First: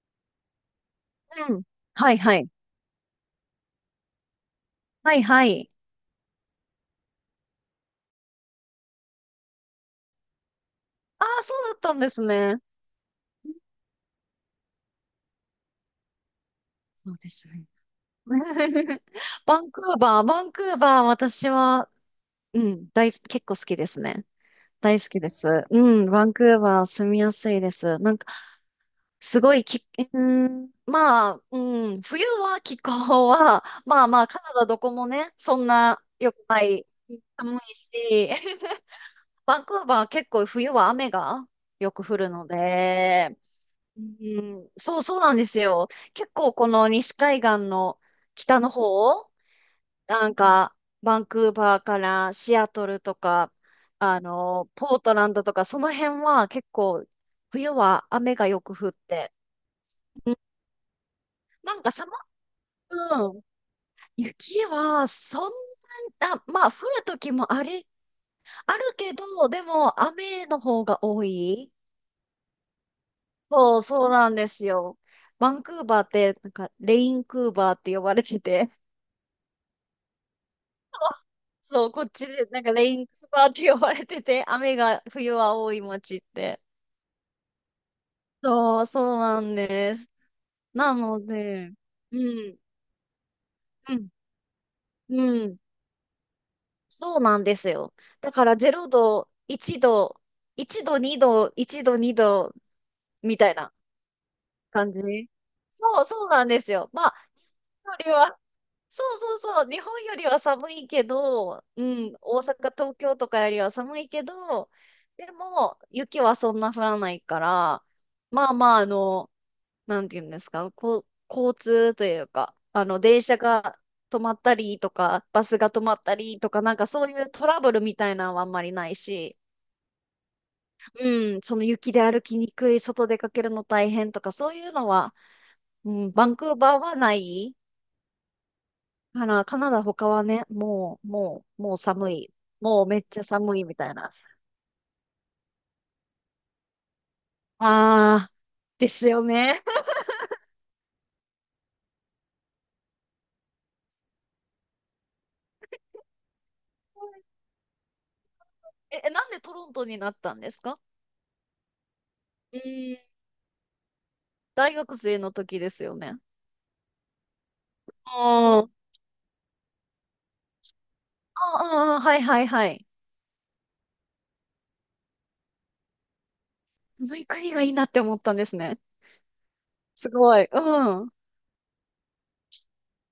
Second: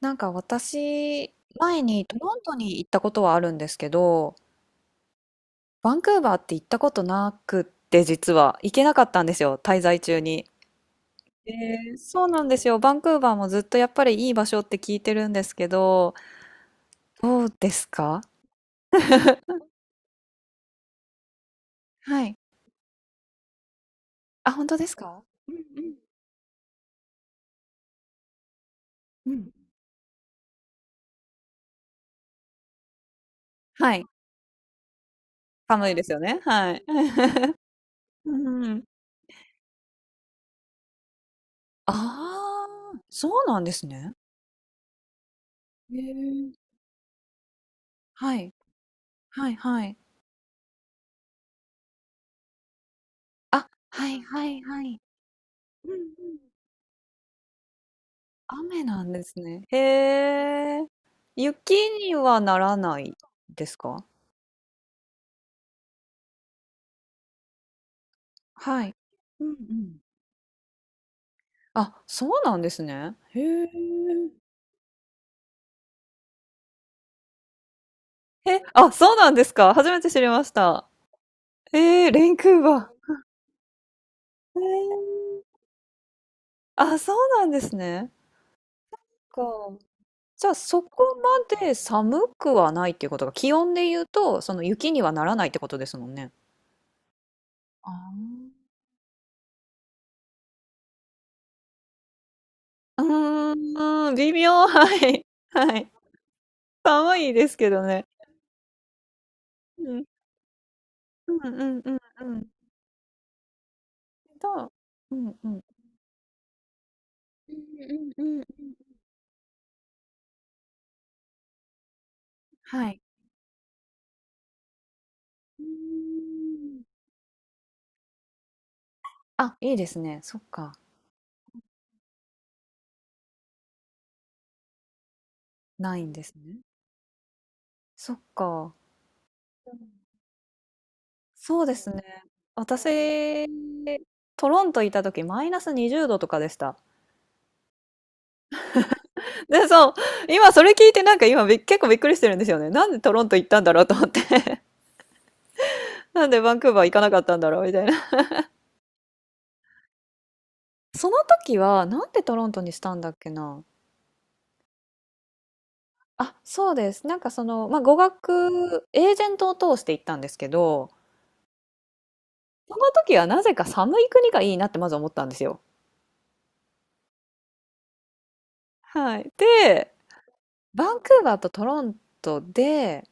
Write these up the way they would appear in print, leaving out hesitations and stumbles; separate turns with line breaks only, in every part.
なんか私、
うん。
前に
は
ト
い
ロ
は
ン
い。
トに行ったことはあるんですけど、
はいはい。
バンクーバーって行ったことなくって実は行けなかったんですよ、滞在中に。
ああ、
え
そうだったんです
そうなん
ね。
ですよ。バンクーバーもずっとやっぱりいい場所って聞いてるんですけど、
そうで
ど
す
う
ね。
ですか。
バンクーバー、私は、
はい。
結構好きですね。
あ、本当です
大好き
か。
で
う
す。う
ん
ん、バンクーバー住みやすいです。なんか、
うんう
す
ん。
ごいき、うん、まあ、うん、冬は気候は、
は
ま
い。
あまあ、カナダどこもね、そん
寒いで
な
すよ
良
ね。
くな
はい。
い、寒 いし、
うんう ん。
バンクーバー結構冬は雨がよ
あ
く降るの
あ、そう
で、
なんです
う
ね。
ん、そうそうなんですよ。
へ
結
え。
構この西海岸の
はい。
北の方、
はいはい。
なんかバンクーバーからシアトルとか、
あ、はい
あ
はい
の、
は
ポー
い。
トランドとか、そ
うん
の
うん。
辺は結構冬は雨がよく
雨
降っ
なんで
て、
すね。へ
うん
え。雪
なんか寒
に
く、
はならない
うん
ですか？
雪はそんな、まあ降る時もあり、あ
はい。
るけ
うん
ど、
う
で
ん。
も雨の方が多い。
あ、そうなんですね。へえ。
そうそうなんですよ。バンクーバーって、なんかレインクーバーって呼ばれて
え、
て、
あ、そうなんですか？初めて知りました。
そう、こ
え
っ
え、
ち
レン
で、
ク
な
ー
んかレ
バ
インカバーって呼ばれてて、
ー。へ
雨が
え。
冬は多い町って。
あ、そうなんですね。
そう、そうな
か。
んです。
じゃあ、そ
な
こ
の
ま
で、
で
う
寒く
ん、
はないっていうことが、気温で
う
言う
ん、
と、その雪にはな
う
らないっ
ん、
てことですもんね。
そうなんですよ。だか
あ
ら0度、1度、1度、2度、1度、2度、
あ。
みた
う
いな
ーん、微妙、
感じ。
はい。はい。
そう、そうなんですよ。まあ、
寒いですけど
よ
ね。
りは、そうそうそう、日
う
本
ん。
よりは寒いけ
うん
ど、
うん
う
うん
ん、
う
大
ん。
阪、東京とかよりは寒いけど、
と、
でも、雪はそんな降らないか
う
ら、
んうんうんうんうん
まあ
うん、
まあ、あの、なんていうんですか、こう、交通というか、あ
は
の、
い。
電車が止まったりとか、バス
うー
が止まったりとか、なん
ん。
かそういうトラブルみたいなのはあんまりないし、
あ、いいですね。そっか、
うん、その雪で歩きにくい、外出かけるの大変とか、そういうのは、う
ない
ん、
んで
バ
す
ンクー
ね。
バーはない
そっか、
から、カナダ他はね、もう、も
そ
う、
うで
もう
すね。
寒い。もうめっちゃ
私、
寒いみたいな。
トロントいた時マイナス20度とかでした。
あー、ですよ ね。
で、そ う、今それ聞いてなんか今結構びっくりしてるんですよね。なんでトロント行ったんだろうと思って。なんでバンクーバー行かなかったんだろうみたいな。
なんでトロントになったんですか？
その時はなんでトロン
う
トにした
ー
んだ
ん。
っけな。
大学生の時ですよね。
あ、そうです。なんかその、まあ、語
あー、
学エージェントを通して行ったんですけど、
ああ、あーはいはいは
そ
い。
の時はなぜか寒い国がいいなってまず思ったんですよ。
ずういう国がいいなって思ったんですね。
はい。で、
すごい。う
バン
ん。う
クーバーとトロントで、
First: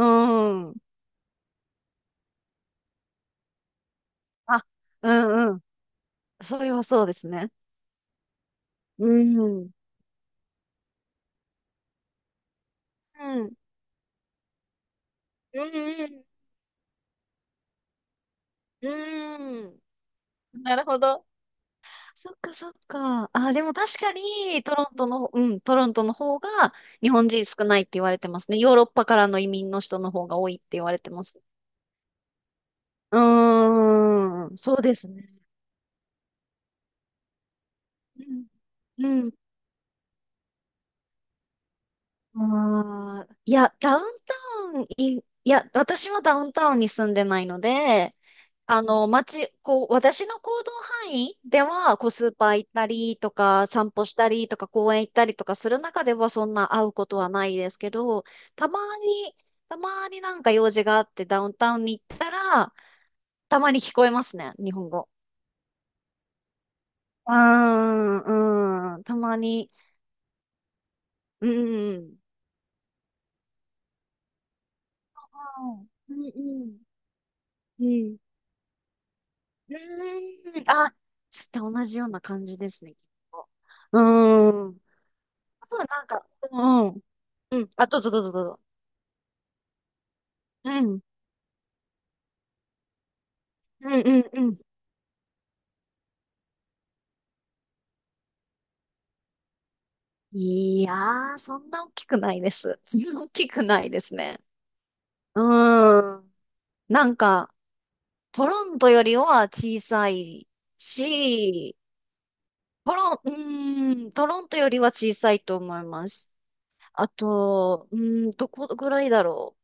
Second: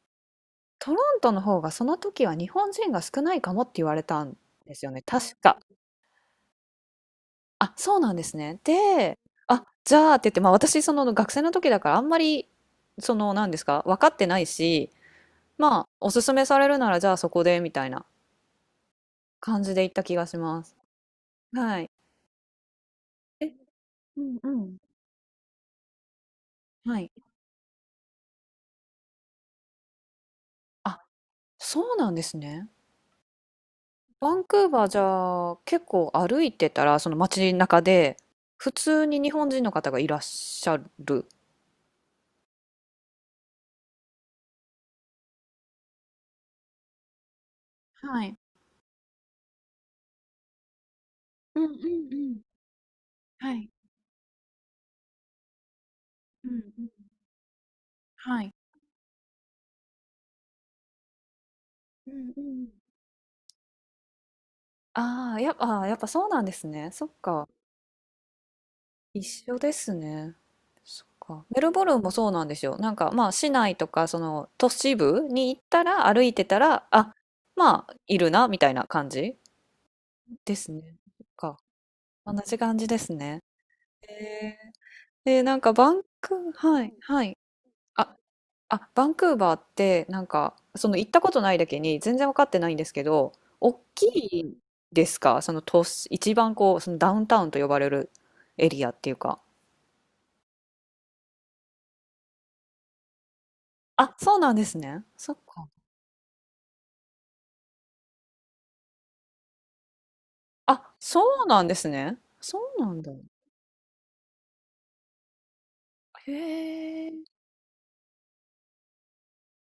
ん。
トロントの方がその時は日本人が少ないかもって言われたん
あ、
ですよね、
う
確
んう
か。
ん。それはそうですね。
あ、そうなんですね。
う
で、
ん。う
あ、
ん。
じゃあって言って、ま、私その学生の時だからあんまり、その、
う
なん
ん
ですか、分かってないし、
う
まあ、お
ん。
勧めされるならじゃあそこでみたいな感
う
じ
ん。
で行った気がします。
なるほど。
はい。
そっかそっか。あ、でも確か
うんう
に、ト
ん。
ロントの、うん、トロントの方が
は
日
い。
本人少ないって言われてますね。ヨーロッパからの移民の人の方が多いって言われ
あ、
てます。
そうなんですね。
う
バン
ー
ク
ん、
ー
そう
バー
で
じ
すね。
ゃあ結構歩いてたらその街中で普通
う
に日
ん、
本人の方がいらっしゃる。
あーいや、ダウンタウンい、いや、私はダウンタウンに住んでないので、
はい。
あの、街、こう、私の行動範囲
う
で
んう
は、こう、
んう
スー
ん。
パー行ったりと
は
か、
い。
散歩したりとか、公園行ったりとかする中では、そ
うん
んな
う
会うこ
ん。
とはないですけど、
はい。
たまに、たまになんか用事があってダウンタウンに
う
行った
んうん。
ら、たまに聞こえますね、日本語。
ああ、やっぱ、あーやっぱそうなんですね。そっ
うー
か。
ん、うん、た
一
ま
緒
に、
ですね。そっか。
うん、
メルボルンも
う
そうなんですよ。なんかまあ市内とかその都市部に行っ
ん、
たら歩
う
いてた
ん、
ら、あ、
う
ま
ん、う
あい
ん、
るなみたいな感じ
う
で
ーん。
す
あ、
ね。
して、同じような
同
感
じ
じで
感
す
じ
ね、き
で
っ
すね。
と。う
え
ーん。
ー、えーなん
あ
か
とは
バン
なんか、
ク、
う
は
んう
い、
ん。
はい。
うん。あ、どうぞ
あ、
どうぞどうぞ。
あ、バンクーバーって、なんか、
う
その
ん。
行ったことないだけに全然分かってないんですけど、大
うん
き
うんう
い
ん。
ですかその都市、一番こう、そのダウンタウンと呼ばれるエリアっていうか。
いやー、そんな大きくないです。そんな大きくないで
あ、
す
そう
ね。
なんですね。そっか。
うーん。なんか、トロントよりは小さい
あ、そうなんで
し、
すね。そうな
ト
んだ。
ロン、うトロントよりは小さいと思いま
へ
す。あ
え。
と、うーん、どこぐらいだろ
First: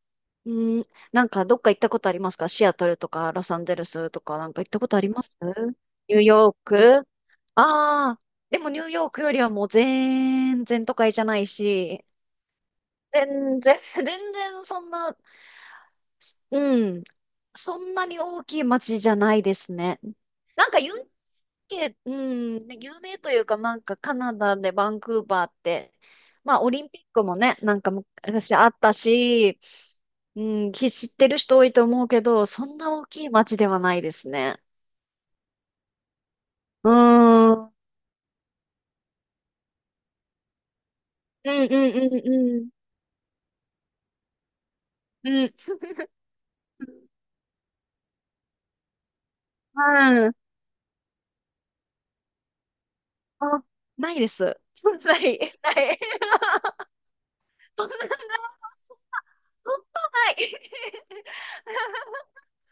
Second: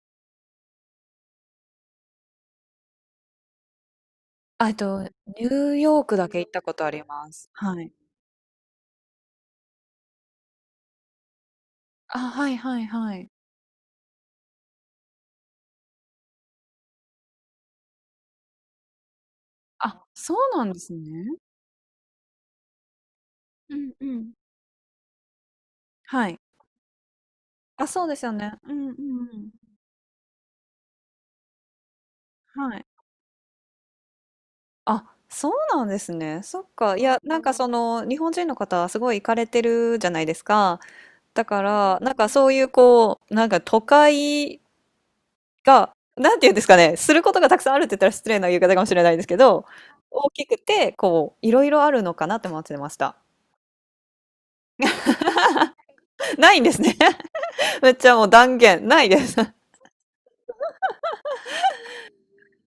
う。うん、なんかどっか行ったことありますか？シアトルとかロサンゼルスとかなんか行
あ、
ったことあり
ニ
ます
ューヨー
ニ
ク
ュー
だけ行っ
ヨー
たことあり
ク。
ます。はい。
ああ、でもニューヨークよりはもう全然都会じゃないし、
あ、はいはいはい。
全然、全然そんな、うん、そんなに大きい街じゃないですね。
あ、そうな
なん
んで
か
す
ユ
ね。
ンけ、うん、で有名というか、な
う
ん
ん
か
う
カ
ん。
ナダでバンクーバーって、
はい。
まあオリンピックもね、なん
あ、
か
そうですよね。
昔あ
う
っ
ん
た
うんうん。
し、うん、き知ってる人多いと思うけど、そん
はい。
な大きい街ではないですね。
あ、そうなんですね。そっ
うー
か。いや、なん
ん、
か
う
そ
ん
の、日本人の方はすごい行かれてるじゃないですか。だ
う
か
んう
ら、なん
ん
かそう
う
いう
ん
こう、なんか都会
うん、うん、
が、なんていうんですか
う
ね、することがたくさんあるって言ったら失礼な言い方かもしれないですけど、大
ん、
きくて、こう、いろいろあるのかなって思ってました。
あ、ないです。ない、ない。
ないんですね。
そん
めっ
な、そ
ち
んな、
ゃもう断言、ないです。
そんなない。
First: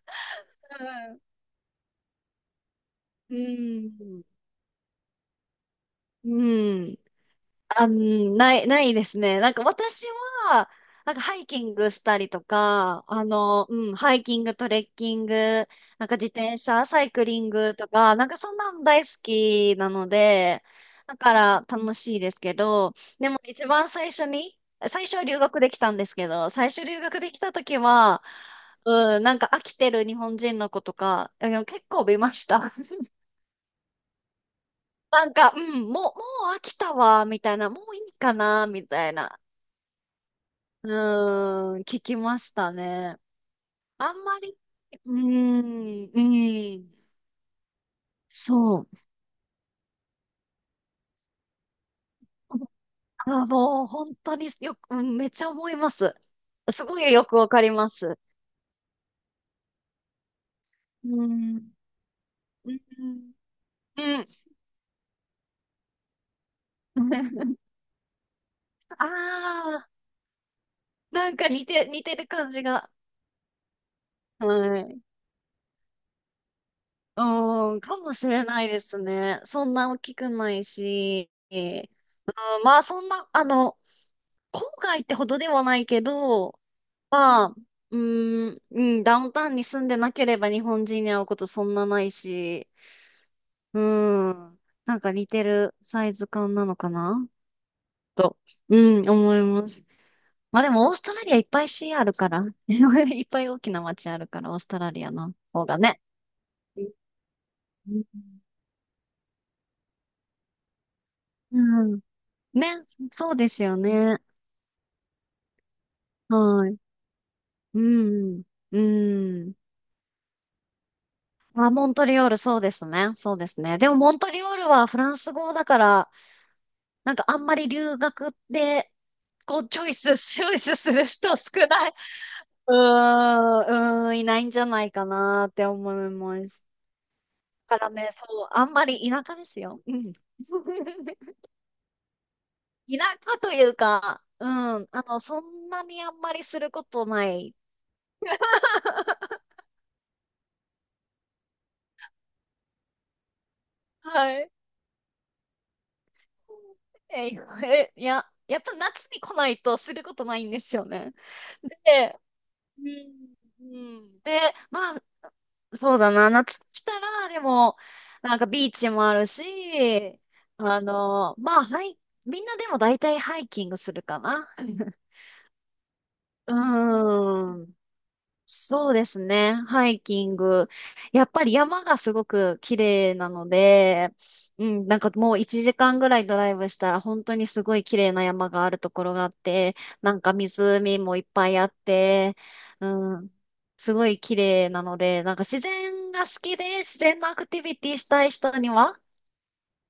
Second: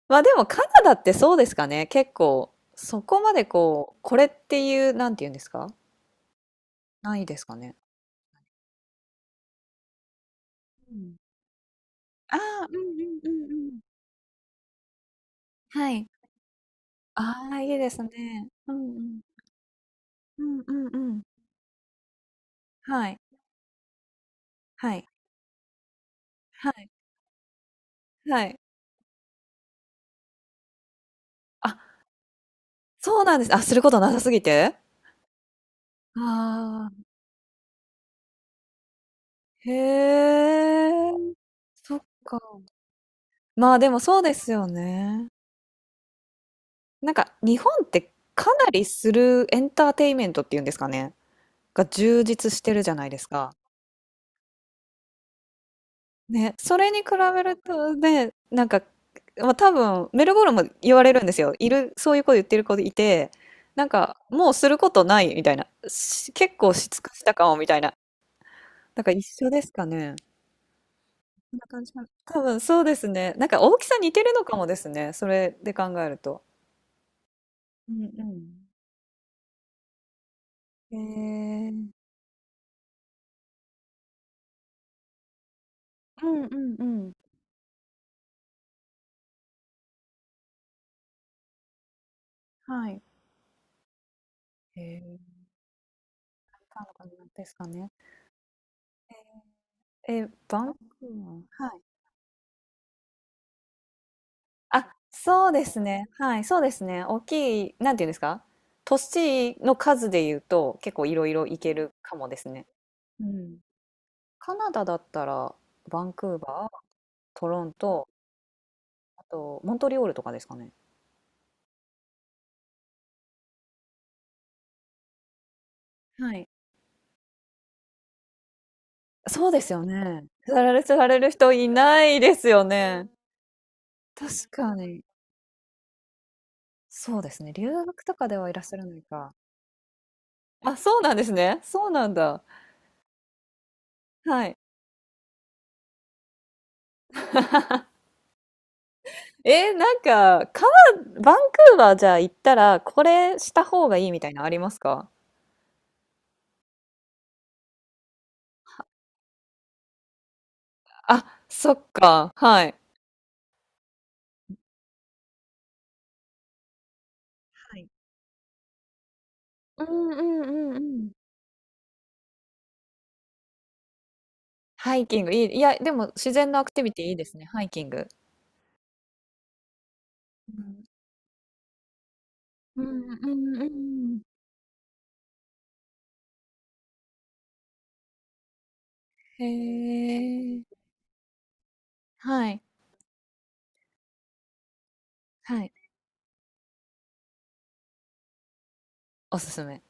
まあでもカナダってそうですかね。結構、そこ ま
う
でこう、こ
ん、
れっていう、なんて言うんですか、
うん、うん。
ないですかね？
あ、ないですね。なんか私は、
う
な
ん。
んかハイキングしたり
あ
と
あ、うんう
か、
ん
あ
うん
の、
うん。
うん、ハイキング、トレッキング、
はい。
なんか自転車、サイクリ
あ
ン
あ、い
グ
いで
と
す
か、なんか
ね。
そん
う
なん
んう
大好
ん。
きなの
うん
で、
うんう
だ
ん。
から楽しいですけど、
はい。
でも一番最初に、
は
最
い。
初は留学できたんですけど、最
は
初
い。
留学できた時は、
はい。
うん、なんか飽きてる日本人の子とか、あの
あ、
結構見ました。
そうなんです。あ、することなさすぎて？
なんか、もう飽き
あ
た
あ、
わ、みたいな、もういいかな、みたいな。
へ
う
え、
ーん、
そ
聞
っ
き
か。
ましたね。
まあ、でも
あん
そうで
ま
す
り、
よ
うー
ね。
ん、うん、
なんか日本ってかな
そ
り
う。
するエンターテインメントっていうんですかね、が充実してるじゃないです
あ、
か。
もう本当によく、うんめっちゃ思います。
ね、そ
す
れに
ご
比
いよく
べ
わ
る
かりま
と
す。
ね、なんか、まあ、多分メルボルンも言われるん
う
ですよ。い
ん、
る、そういう子言ってる
う
子いて、
ん、
なん
う
か
ん。
もうすることないみたいな。し結構し尽くしたかも みたいな。なん
あ
か一緒ですか
あ、
ね。そんな感じか
似
な。
てる
多
感
分
じ
そう
が。
ですね。なんか大きさ似てるのかもで
は
す
い。
ね。それで考えると。
うん、
う
かもしれ
ん
ないですね。そんな大きくない
うん。
し。
えー、
まあ、そんな、あの、郊外ってほどではないけ
うんう
ど、
んうん。
まあ、うーん、うん、ダウンタウンに住んでなければ日本人に会うことそんなないし、
はい。
うーん、なんか
え
似
ー、
てるサイズ感なの
な
か
のかな
な
ですかね。
と、うん、思います。
えー、
ま
バ
あで
ンク
もオーストラ
ーバ
リアい
ー。
っぱ
は
い
い。
市あるから、いっぱい大きな街あるから、オーストラ
あ、
リアの
そうで
方が
す
ね。
ね。はい、そうですね。大きい、
う
なんていうんです
ん
か、都市の数で言うと結構いろいろ行け
う
る
ん。
かもですね。
ね、
う
そうで
ん。
すよね。
カナダだったらバンクー
は
バ
い。
ー、トロン
う
ト、
ん。う
あ
ん。
とモントリオールとかですかね。
あ、モントリオール、そうですね。そうですね。でも、モントリオールはフランス語だから、
はい。
なんかあんまり留学で、
そう
こ
で
う、
す
チ
よ
ョイス、
ね。
チョイ
され
ス
る、
する
される
人少
人い
ない。
ないですよ
う
ね。
ーん、うーん、いない
確
んじゃ
か
ない
に。
かなって思います。
そうですね。留
だから
学
ね、
と
そ
かでは
う、
いらっ
あ
し
ん
ゃ
ま
らない
り田
か。
舎ですよ。うん。
あ、そうなんです
田
ね。そうなんだ。
舎というか、
は
う
い。
ん、あの、そんなにあんまりすることない。
えー、なんか、川、バンクーバーじゃあ行ったら、これした方がいいみたい
は
なの
い。
ありますか。
え、いや、やっぱ夏に来ないとすることないんですよね。
あ、そっ
で、
か、はい。
うん。うんで、まあ、そうだな、夏来たら、でも、
はい。
なんかビーチもある
うん
し、
うんうんう
あ
ん。
の、まあ、はい、みんなでも大体ハイキングするかな。
ハ イキング、いい、いや、でも自然のアクティビ
う
ティいいですね、ハイ
ん。
キング。
そうですね。ハイキング。やっぱり山がすごく綺
うん、う
麗
ん、
な
う
の
ん、うんう
で、
ん。
うん、なんかもう1時間ぐらいドライブしたら本当にすごい綺麗な山があるところがあって、
へ
なんか
え、
湖もいっぱいあって、
はい、
うん、すごい綺麗なので、なんか自
はい、
然が好きで自然のアクティビティしたい人には、
おすすめ。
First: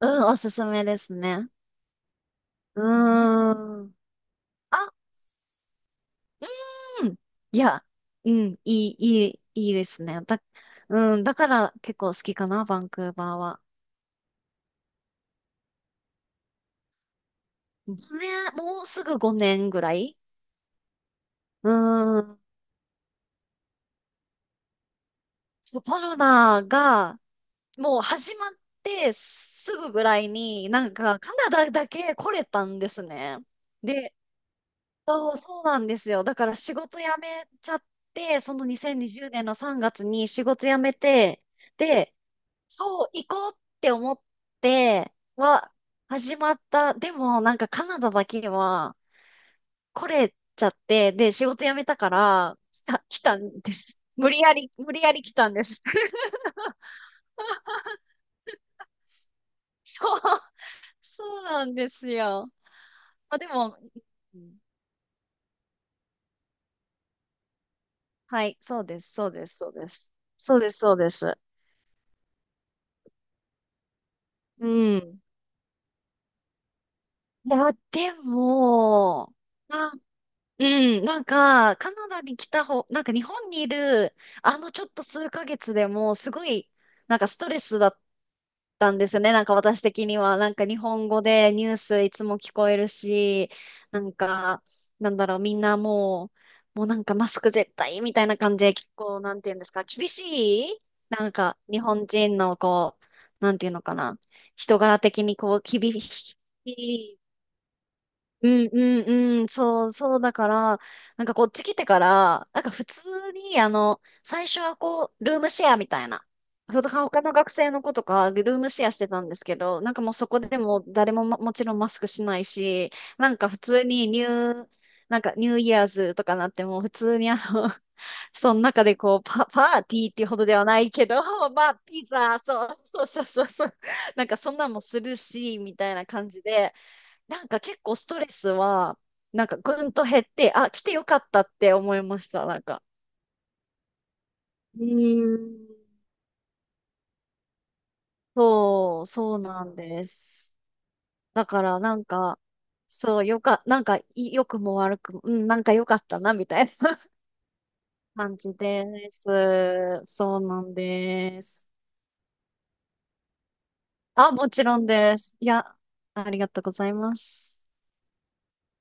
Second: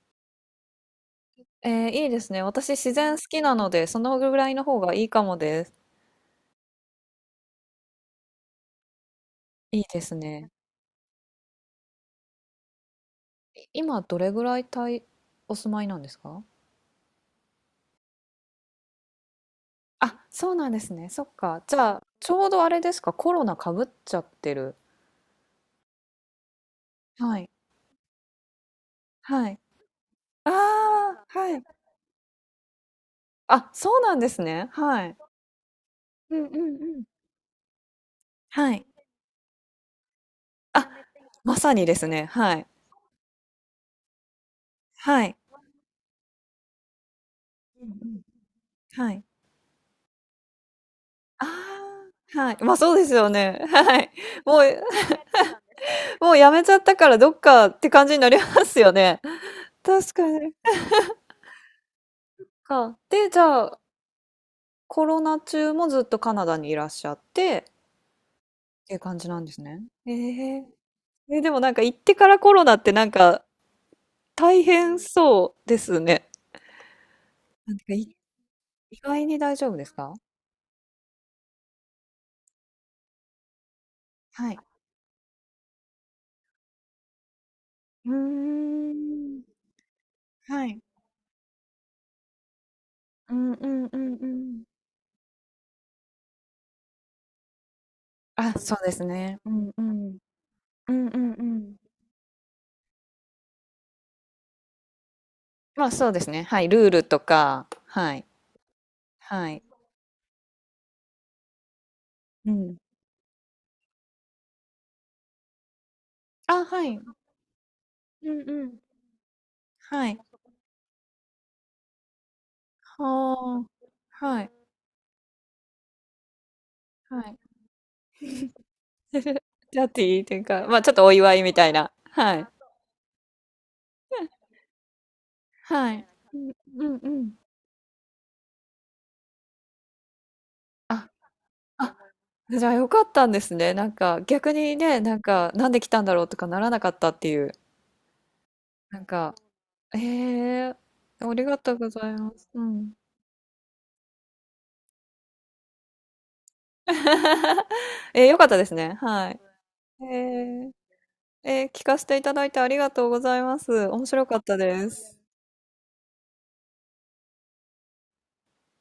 うん、おすすめですね。
えー、いいですね。私
う
自然好
ー
きなので、
ん。
そのぐらいの方
あ、うん
がいいかもです。
うん。いや、うん、いい、いい、いい
いい
で
で
す
す
ね。だ、
ね。
うん、だから結構好きかな、バンクーバーは。
今どれぐらいお住まいなんですか。
ごねん、もうすぐ5年ぐらい。
あ、そうなんですね。そっか。
う
じゃあ、ち
ん。
ょうどあれですか、コロナかぶっちゃってる。
そうコロナが、
はい。
もう始まって
はい。
すぐぐらい
あ
に、なんか
あ、
カナ
はい。
ダだけ来れたんですね。
あ、そうな
で、
んですね。はい。
そう、そうなんですよ。だ
うん
か
う
ら
ん
仕
う
事
ん。
辞めちゃって、その
はい。
2020年の3月に仕事辞
あ、
めて、
まさにです
で、
ね。はい。
そう、行こうって思って
はい。
は始まった。でもなんか
う
カ
んう
ナダ
ん。
だけは
はい。
来れちゃって、で、
あ
仕事辞めたか
あ、はい。
ら
ま、あそうです
来
よ
た
ね。
んで
は
す。
い。もう
無理やり来たんです。
もう やめちゃったからどっかって感じになりますよね。確
そう、
かに。
そうなんですよ。
か。で、
ま
じ
あで
ゃ
も、
あ、
うん、
コロナ中もずっとカナダにいらっしゃって
はい、
っていう感じなんです
そう
ね。
で
え
す。
え。
そうです。
え、でもなんか行ってからコロナってなんか大
う
変
ん。
そうですね。
いや、
なんか
で
意外
も、
に大丈夫で
まあ
すか。
うん、なんか、カナダに来た方、なんか日本にいる、
はい。
あのちょっと数ヶ月でも、すごい、なんかストレスだっ
うー
たんですよね。
ん。
なんか私的には、なん
は
か日
い。
本語でニュースいつも聞こえる
う
し、
んうんう
なん
んうん。
か、なんだろう、みんなもう、もうなんかマスク絶対みたいな
あ、
感じで、
そう
結
です
構、な
ね。
ん
う
ていうんで
ん
す
う
か、厳
ん。
しい。
うんう
な
ん
ん
う
か、
ん。
日本人のこう、なんていうのかな、人柄的にこう、
まあ
厳
そうです
し
ね。はい。ルール
い。
とか、はい。
うんうんうん、
はい。
そう、そうだから、なんかこっち来てから、
う
なんか
ん。
普通に、あの、最初はこう、ルームシェアみたいな。
あ、はい。う
他の学生の子とか、ル
んう
ーム
ん。
シェアしてたんですけど、なんか
は
もう
い。
そこでもう誰ももちろんマスクしないし、なんか普
はあ。
通にニ
はい。
ュー、なんかニューイヤーズとかなってもう普通
は
にあ
い。
の、その中で こ
パ
う、パー
ー
テ
テ
ィーっ
ィー
て
っ
いう
て
ほ
いう
どでは
か、ま
な
あち
い
ょっと
け
お
ど、
祝い みた
ま
い
あ、
な。
ピ
は
ザ、
い。
そう、そう、なんかそんなんもするし、みた
は
いな
い。
感
う
じ
ん
で、
うんうん。
なんか結構ストレスは、なんかぐんと減って、あ、来てよ
あ、
かったって思
あ、
いました、なん
じゃあ
か。
よかったんですね。なんか逆に
う
ね、なん
ー
かなんで
ん。
来たんだろうとかならなかったっていう。な
そ
ん
う、
か、
そうなん
え
です。
えあり
だ
が
か
とう
ら
ご
なん
ざいま
か、
す。うん。
そう、よか、なんか、い良くも悪くも、うん、なんか良かったな、みたいな
えー、
感
よかっ
じ
たですね。
です。
はい。え
そうな
ー、
んで
え
す。
ー聞かせていただいてありがとうございます。面白
あ、
かっ
も
た
ちろん
です。
です。いや、ありがとうございます。